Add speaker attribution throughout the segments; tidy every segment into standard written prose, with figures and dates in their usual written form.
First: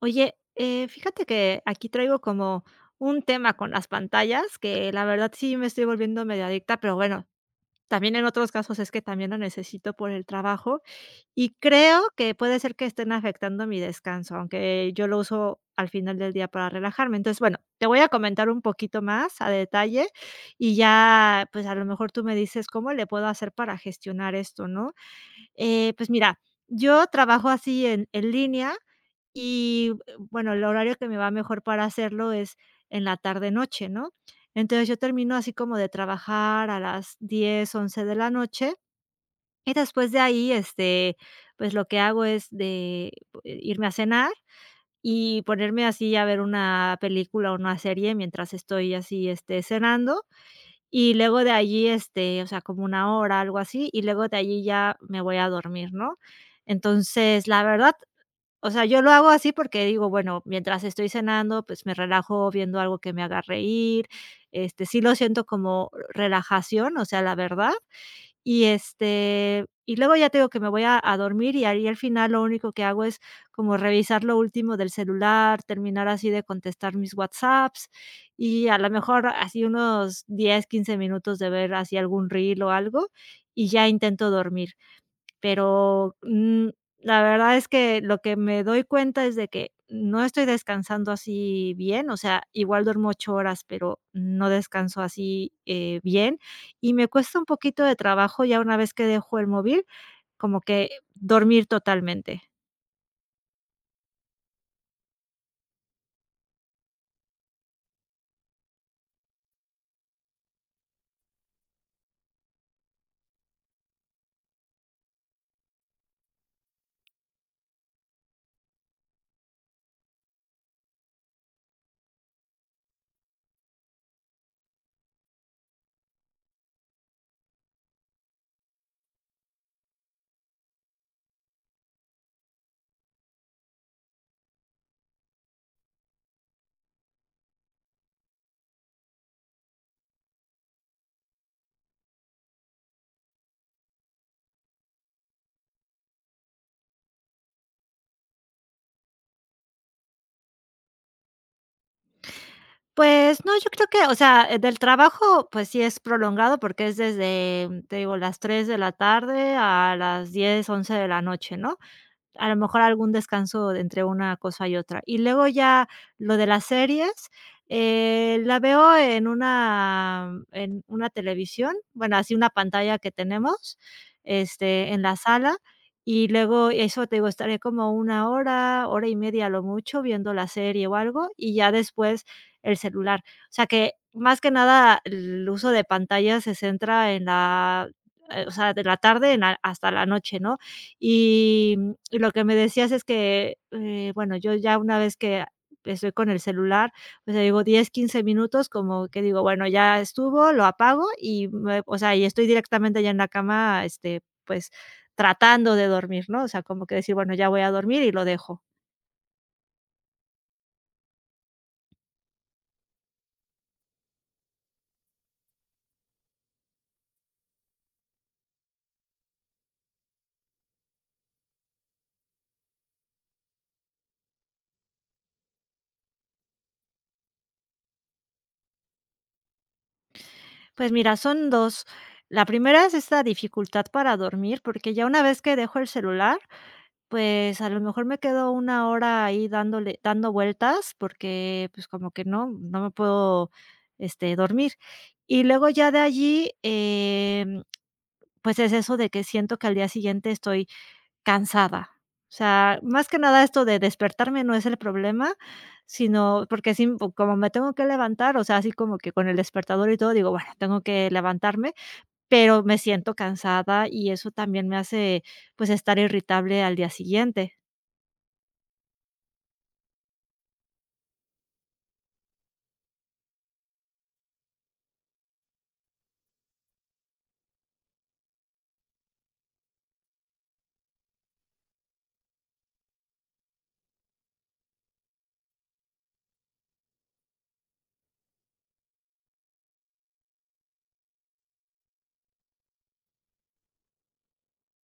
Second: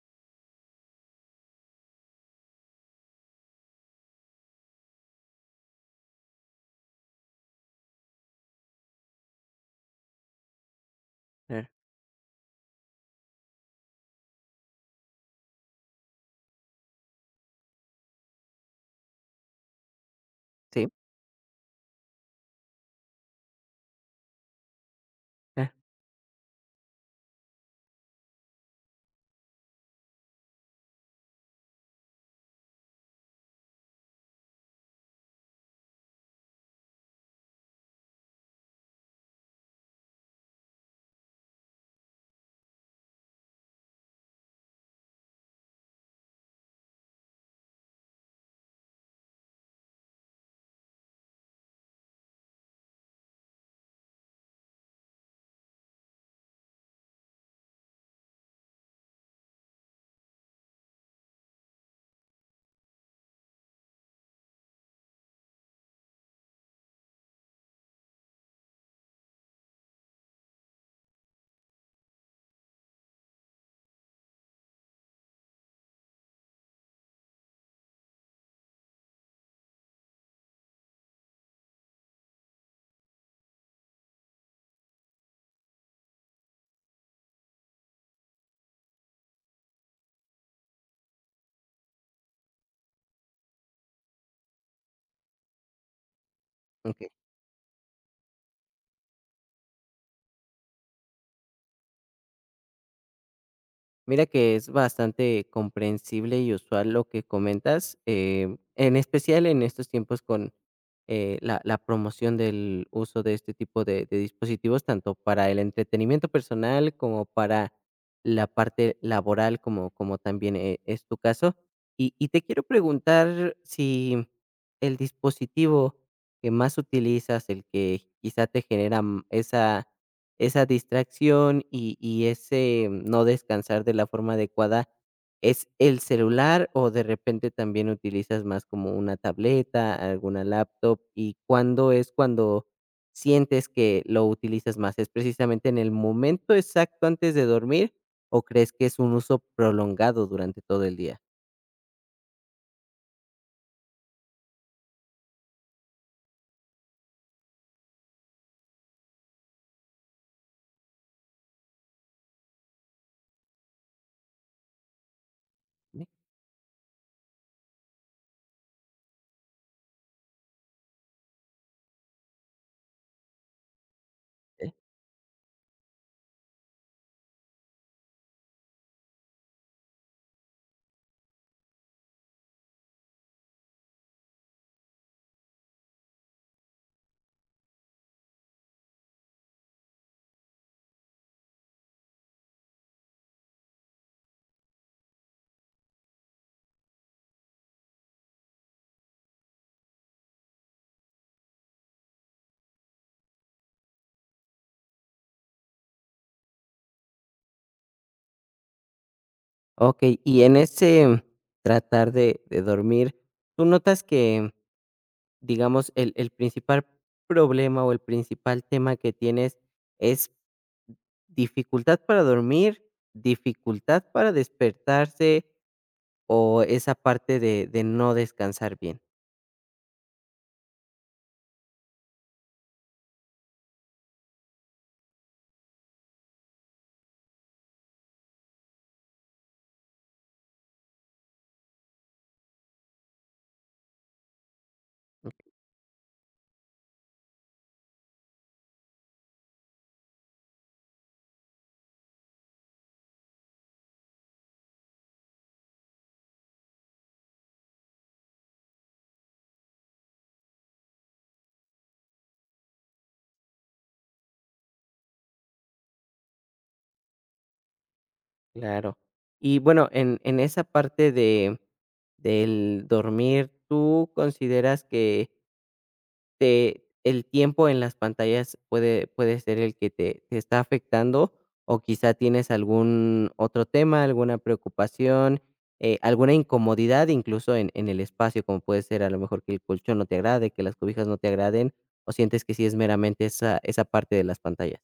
Speaker 1: Oye, fíjate que aquí traigo como un tema con las pantallas, que la verdad sí me estoy volviendo medio adicta, pero bueno, también en otros casos es que también lo necesito por el trabajo y
Speaker 2: Claro,
Speaker 1: creo que puede ser que estén afectando mi descanso, aunque yo lo uso al final del día para relajarme. Entonces, bueno, te voy a comentar un poquito más a detalle y
Speaker 2: sí,
Speaker 1: ya, pues a lo mejor tú me dices cómo le puedo hacer para gestionar esto, ¿no?
Speaker 2: ah,
Speaker 1: Pues mira, yo trabajo así en línea y, bueno, el horario que me va mejor para hacerlo es en la tarde-noche, ¿no? Entonces, yo termino así como de trabajar a las 10 u 11 de la noche, y después de ahí, pues, lo que hago es de irme a cenar y ponerme así a ver una película o una serie mientras estoy así, cenando. Y luego de allí, o sea, como 1 hora, algo así, y luego de allí ya me voy a dormir, ¿no? Entonces, la verdad, o sea, yo lo hago así porque digo, bueno, mientras estoy cenando, pues me relajo viendo algo que me haga reír, sí lo siento como relajación, o sea, la verdad. Y, y luego ya te digo que me voy a dormir y ahí al final lo único que hago es como revisar lo último del celular, terminar así de contestar mis WhatsApps y a lo mejor así unos 10 o 15 minutos de ver así algún reel o algo, y ya intento dormir. Pero, la verdad es que lo que me doy cuenta es de que no estoy descansando así bien, o sea, igual duermo 8 horas, pero no descanso así, bien, y
Speaker 2: okey.
Speaker 1: me cuesta un poquito de trabajo ya una vez que dejo el móvil, como que dormir totalmente.
Speaker 2: Mira que es bastante comprensible y usual lo que comentas, en especial en estos tiempos con, la promoción del uso de este tipo de dispositivos, tanto para el entretenimiento personal como para la parte laboral, como también, es tu caso. Y te quiero preguntar si el dispositivo que más utilizas, el que quizá te genera esa distracción y ese no descansar de la forma adecuada, ¿es el celular o de repente también utilizas más como una tableta, alguna laptop? ¿Y cuándo es cuando sientes que lo utilizas más? ¿Es precisamente en el momento exacto antes de dormir o crees que es un uso prolongado durante todo el día?
Speaker 1: Pues no, yo creo que, o sea, del trabajo, pues sí es prolongado porque es desde, te digo, las 3 de la tarde a las 10 11 de la noche, ¿no? A lo mejor algún descanso de entre una cosa y otra. Y luego ya lo de las series, la veo en una televisión, bueno, así una pantalla que tenemos,
Speaker 2: Okey.
Speaker 1: en la sala, y luego eso, te digo, estaré como 1 hora, hora y media a lo mucho viendo la serie o algo, y ya después el celular. O sea que, más que nada, el uso de pantalla se centra en la, o sea, de la tarde en la hasta la noche, ¿no? Y y lo que me decías es que, bueno, yo ya una vez que estoy con el celular, o sea, digo 10 o 15 minutos, como que digo, bueno, ya estuvo, lo apago y me o sea, y estoy directamente ya en la cama, pues, tratando de dormir, ¿no? O sea, como que decir, bueno, ya voy a dormir y lo dejo.
Speaker 2: Okey, y en ese tratar de dormir, ¿tú notas que, digamos, el principal problema o el principal tema que tienes es dificultad para dormir, dificultad para despertarse o esa parte de no descansar bien?
Speaker 1: Pues mira, son dos. La primera es esta dificultad para dormir, porque ya una vez que dejo el celular, pues, a lo mejor me quedo 1 hora ahí dándole dando vueltas, porque, pues, como que no me puedo, dormir. Y luego ya de allí, pues, es eso de que siento que al día siguiente estoy cansada. O sea, más que nada esto de despertarme no es el problema, sino porque sí, como me tengo que levantar, o sea, así como que con el despertador y todo, digo: "Bueno, tengo que levantarme", pero me siento cansada y eso también me hace, pues, estar irritable al día siguiente.
Speaker 2: Claro. Y bueno, en esa parte del dormir, ¿tú consideras que te el tiempo en las pantallas puede ser el que te está afectando, o quizá tienes algún otro tema, alguna preocupación, alguna incomodidad incluso en el espacio, como puede ser a lo mejor que el colchón no te agrade, que las cobijas no te agraden, o sientes que sí es meramente esa parte de las pantallas?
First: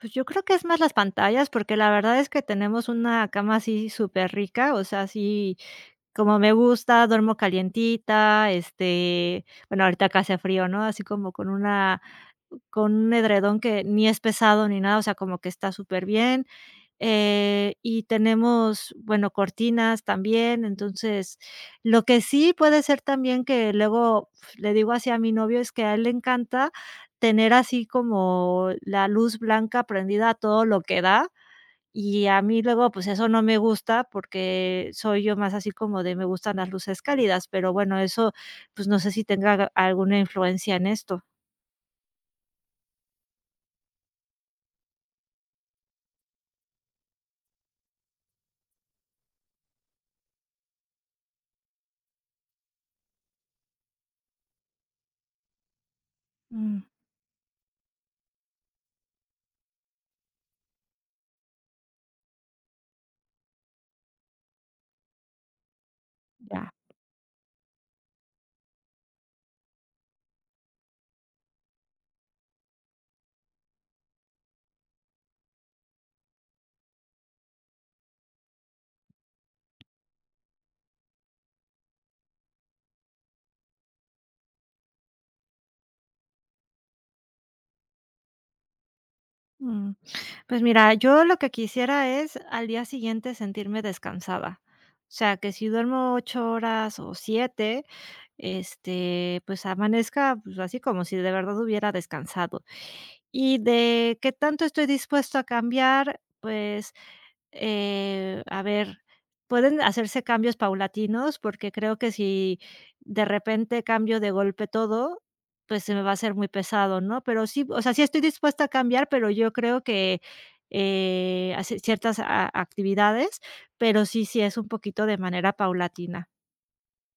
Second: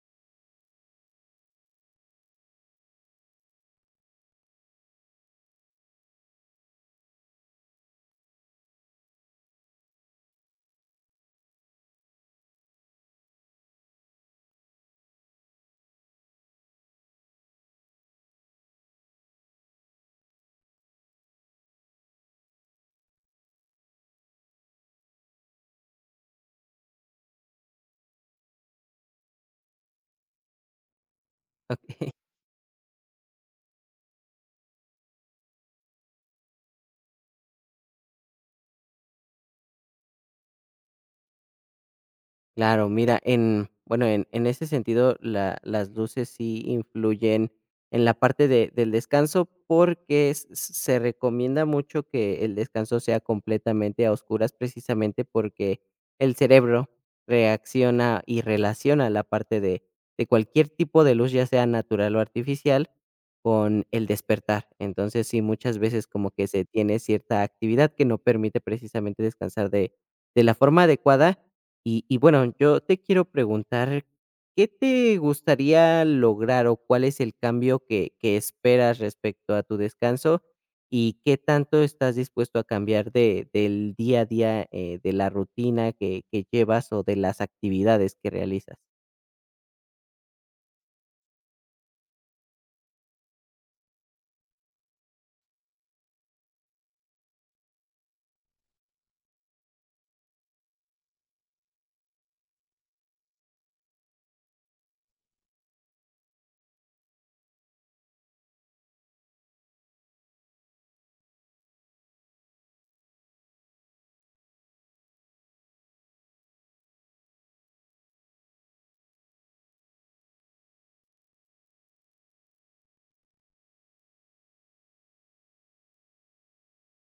Speaker 1: Pues yo creo que es más las pantallas, porque la verdad es que tenemos una cama así súper rica, o sea, así como me gusta, duermo calientita, bueno, ahorita acá hace frío, ¿no? Así como con una con un edredón que ni es pesado ni nada, o sea, como que está superbién, y tenemos, bueno, cortinas también. Entonces, lo que sí puede ser también que luego pf, le digo así a mi novio es que a él le encanta tener así como la luz blanca prendida a todo lo que da, y a mí luego, pues, eso no me gusta porque soy yo más así como de me gustan las luces cálidas, pero bueno, eso, pues, no sé si tenga alguna influencia en esto.
Speaker 2: Claro, mira, bueno, en ese sentido, las luces sí influyen en la parte del descanso porque se recomienda mucho que el descanso sea completamente a oscuras precisamente porque el
Speaker 1: Mm,
Speaker 2: cerebro reacciona y relaciona la parte de cualquier tipo de luz, ya sea natural o artificial, con el despertar. Entonces, sí, muchas veces como que se
Speaker 1: ya,
Speaker 2: tiene cierta actividad que no permite precisamente descansar de la forma adecuada y bueno, yo te quiero preguntar, ¿qué te gustaría lograr o cuál es el cambio que esperas respecto a tu descanso? ¿Y qué tanto estás dispuesto a cambiar de del día a día, de la rutina que llevas o de las actividades que realizas?
Speaker 1: mm. Pues mira, yo lo que quisiera es al día siguiente sentirme descansada. O sea, que si duermo 8 horas o 7, pues amanezca, pues, así como si de verdad hubiera descansado. Y de qué tanto estoy dispuesto a cambiar, pues a ver, pueden hacerse cambios paulatinos, porque creo que si de repente cambio de golpe todo, pues se me va a hacer muy pesado, ¿no? Pero sí, o sea, sí estoy dispuesta a cambiar, pero yo creo que, hacer ciertas a actividades, pero sí, sí es un poquito de manera paulatina.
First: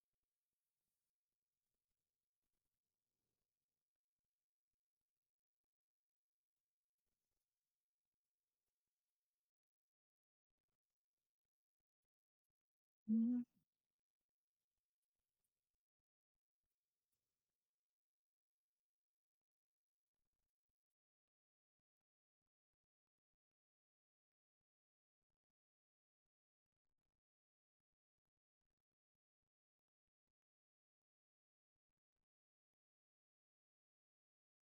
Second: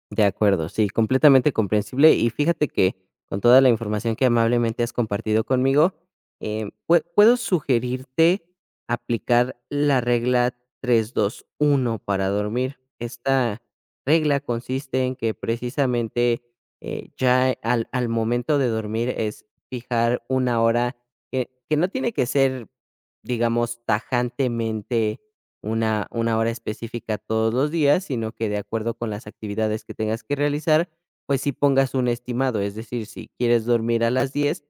Speaker 2: De acuerdo, sí, completamente comprensible. Y fíjate que con toda la información que amablemente has compartido conmigo, puedo sugerirte aplicar la regla 3-2-1 para dormir.
Speaker 1: Mm,
Speaker 2: Esta regla consiste en que precisamente, ya al momento de dormir es fijar una hora que no tiene que ser, digamos, tajantemente una hora específica todos los días, sino que de acuerdo con las actividades que tengas que realizar, pues sí pongas un estimado. Es decir, si quieres dormir a las 10,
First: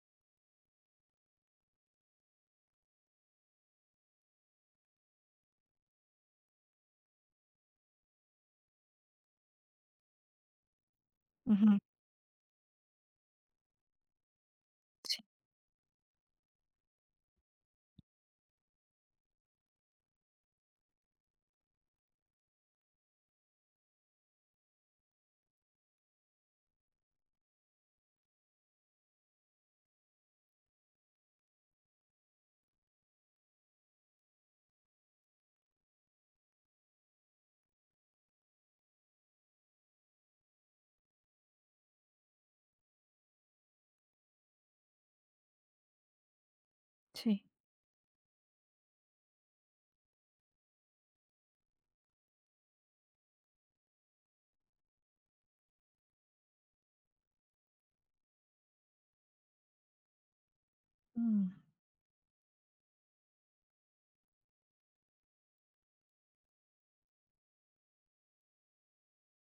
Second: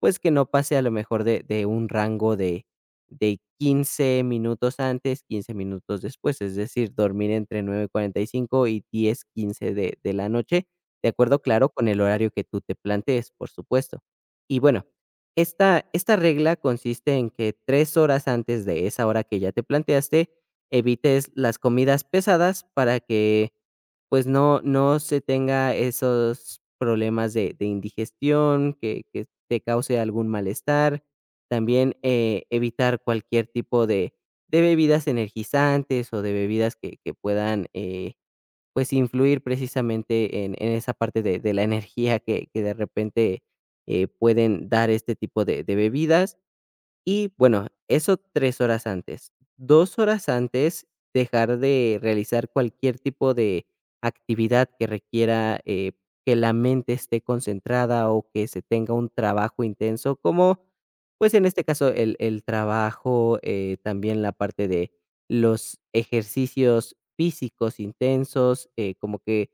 Speaker 2: pues que no pase a lo mejor de un rango de 15 minutos antes, 15 minutos después. Es decir, dormir entre 9:45 y 10:15 de la noche, de acuerdo, claro,
Speaker 1: ujú,
Speaker 2: con el horario que tú te plantees, por supuesto. Y bueno,
Speaker 1: sí,
Speaker 2: esta regla consiste en que 3 horas antes de esa hora que ya te planteaste, evites las comidas pesadas para que, pues, no se tenga esos problemas de indigestión, que te cause algún malestar. También, evitar cualquier tipo de bebidas energizantes o de bebidas que puedan, pues, influir precisamente en esa parte de la energía que de repente, pueden dar este tipo de bebidas. Y
Speaker 1: sí,
Speaker 2: bueno, eso 3 horas antes. 2 horas antes, dejar de realizar cualquier tipo de actividad que requiera, que la mente esté concentrada o que se tenga un trabajo intenso, como, pues,
Speaker 1: mm,
Speaker 2: en este caso, el trabajo, también la parte de los ejercicios físicos intensos, como que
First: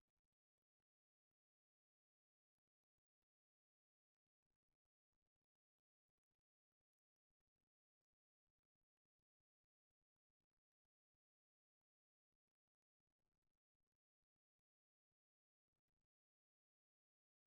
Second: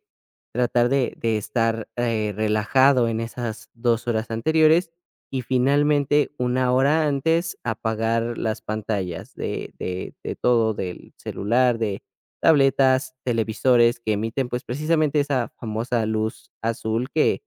Speaker 2: tratar de estar, relajado en esas 2 horas anteriores. Y finalmente, una hora antes, apagar las pantallas de todo, del celular, de tabletas, televisores que emiten, pues, precisamente esa famosa luz azul que,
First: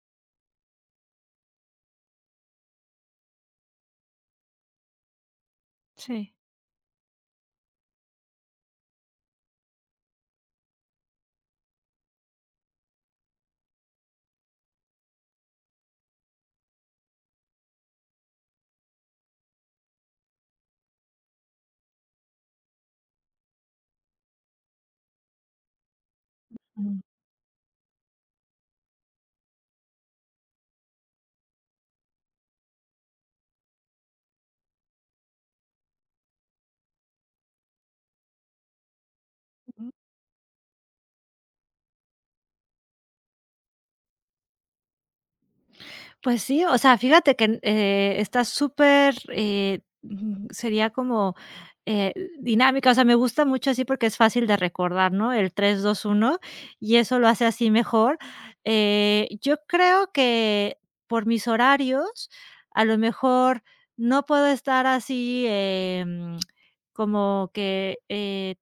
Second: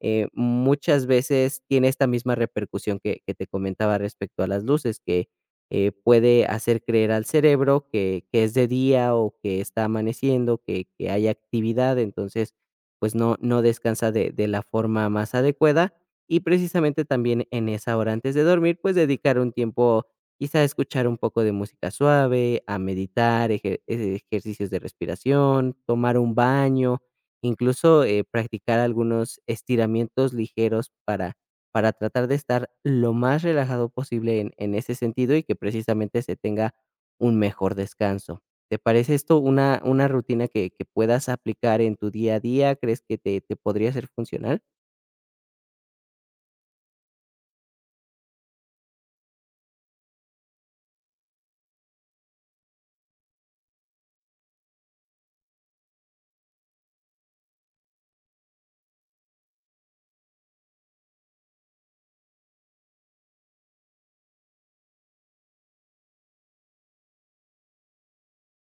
Speaker 2: muchas veces tiene esta misma repercusión que te comentaba respecto a las luces, que,
Speaker 1: sí,
Speaker 2: puede hacer creer al cerebro que es de día o que está amaneciendo, que hay actividad, entonces, pues, no descansa de la forma más adecuada. Y precisamente también en esa hora antes de dormir, pues dedicar un tiempo, quizá a escuchar un poco de música suave, a meditar, ejercicios de respiración, tomar un baño,
Speaker 1: mm.
Speaker 2: incluso practicar algunos estiramientos ligeros para tratar de estar lo más relajado posible en ese sentido y que precisamente se tenga un mejor descanso. ¿Te parece esto una rutina que puedas aplicar en tu día a día? ¿Crees que te podría ser funcional?
Speaker 1: Pues sí, o sea, fíjate que, está súper, sería como, eh, dinámica, o sea, me gusta mucho así porque es fácil de recordar, ¿no? El 3, 2, 1 y eso lo hace así mejor. Yo creo que por mis horarios, a lo mejor no puedo estar así, como que,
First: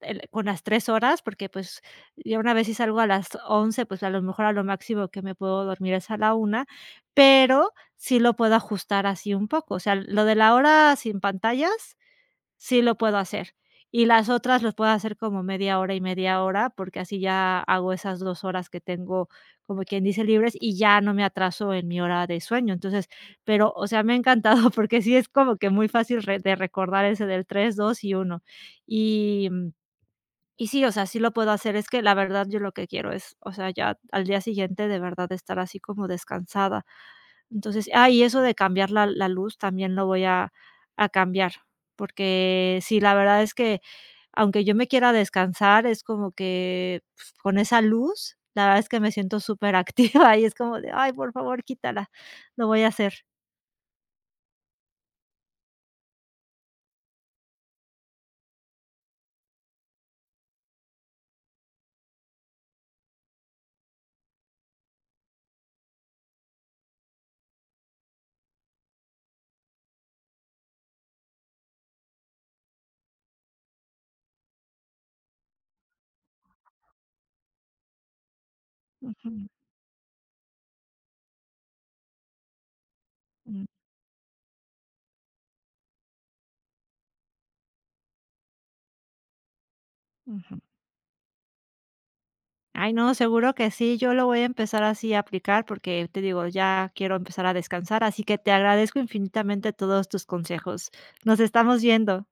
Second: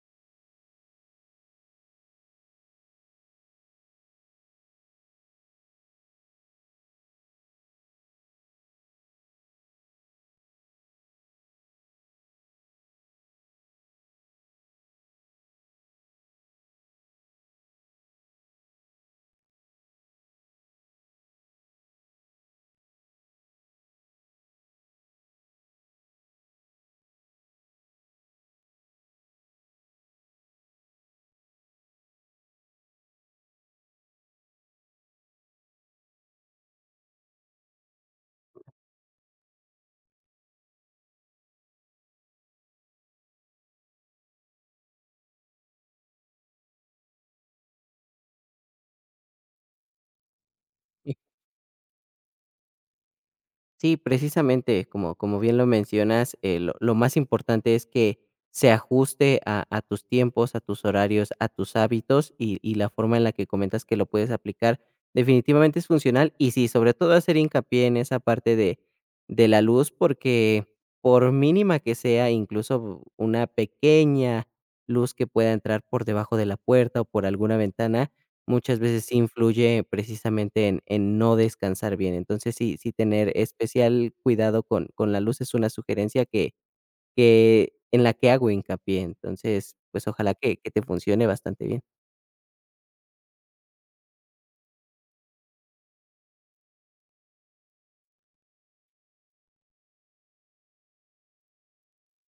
Speaker 1: el con las 3 horas, porque, pues, ya una vez si salgo a las 11 pues, a lo mejor a lo máximo que me puedo dormir es a la una, pero sí lo puedo ajustar así un poco. O sea, lo de la hora sin pantallas, sí lo puedo hacer. Y las otras los puedo hacer como media hora y media hora, porque así ya hago esas 2 horas que tengo, como quien dice, libres y ya no me atraso en mi hora de sueño. Entonces, pero, o sea, me ha encantado porque sí es como que muy fácil re de recordar ese del 3, 2 y 1. Y, y sí, o sea, sí lo puedo hacer. Es que la verdad yo lo que quiero es, o sea, ya al día siguiente de verdad estar así como descansada. Entonces, ah, y eso de cambiar la luz también lo voy a cambiar, porque sí, la verdad es que aunque yo me quiera descansar, es como que, pues, con esa luz, la verdad es que me siento superactiva y es como de: "Ay, por favor, quítala". Lo voy a hacer.
Speaker 2: Sí, precisamente, como bien lo mencionas, lo más importante es que se ajuste a tus tiempos, a tus horarios, a tus hábitos y la forma en la que comentas que lo puedes aplicar definitivamente es funcional y sí, sobre todo hacer hincapié en esa parte de la luz porque por mínima que sea, incluso una pequeña luz que pueda entrar por debajo de la puerta o por alguna ventana, muchas veces sí
Speaker 1: Ujú,
Speaker 2: influye precisamente en no descansar bien. Entonces, sí tener
Speaker 1: mm,
Speaker 2: especial cuidado con la luz es una sugerencia que en la que hago hincapié. Entonces, pues, ojalá que
Speaker 1: ujú.
Speaker 2: que te funcione bastante bien.
Speaker 1: Ay, no, seguro que sí, yo lo voy a empezar así a aplicar porque te digo, ya quiero empezar a descansar, así que te agradezco infinitamente todos tus consejos. Nos estamos viendo.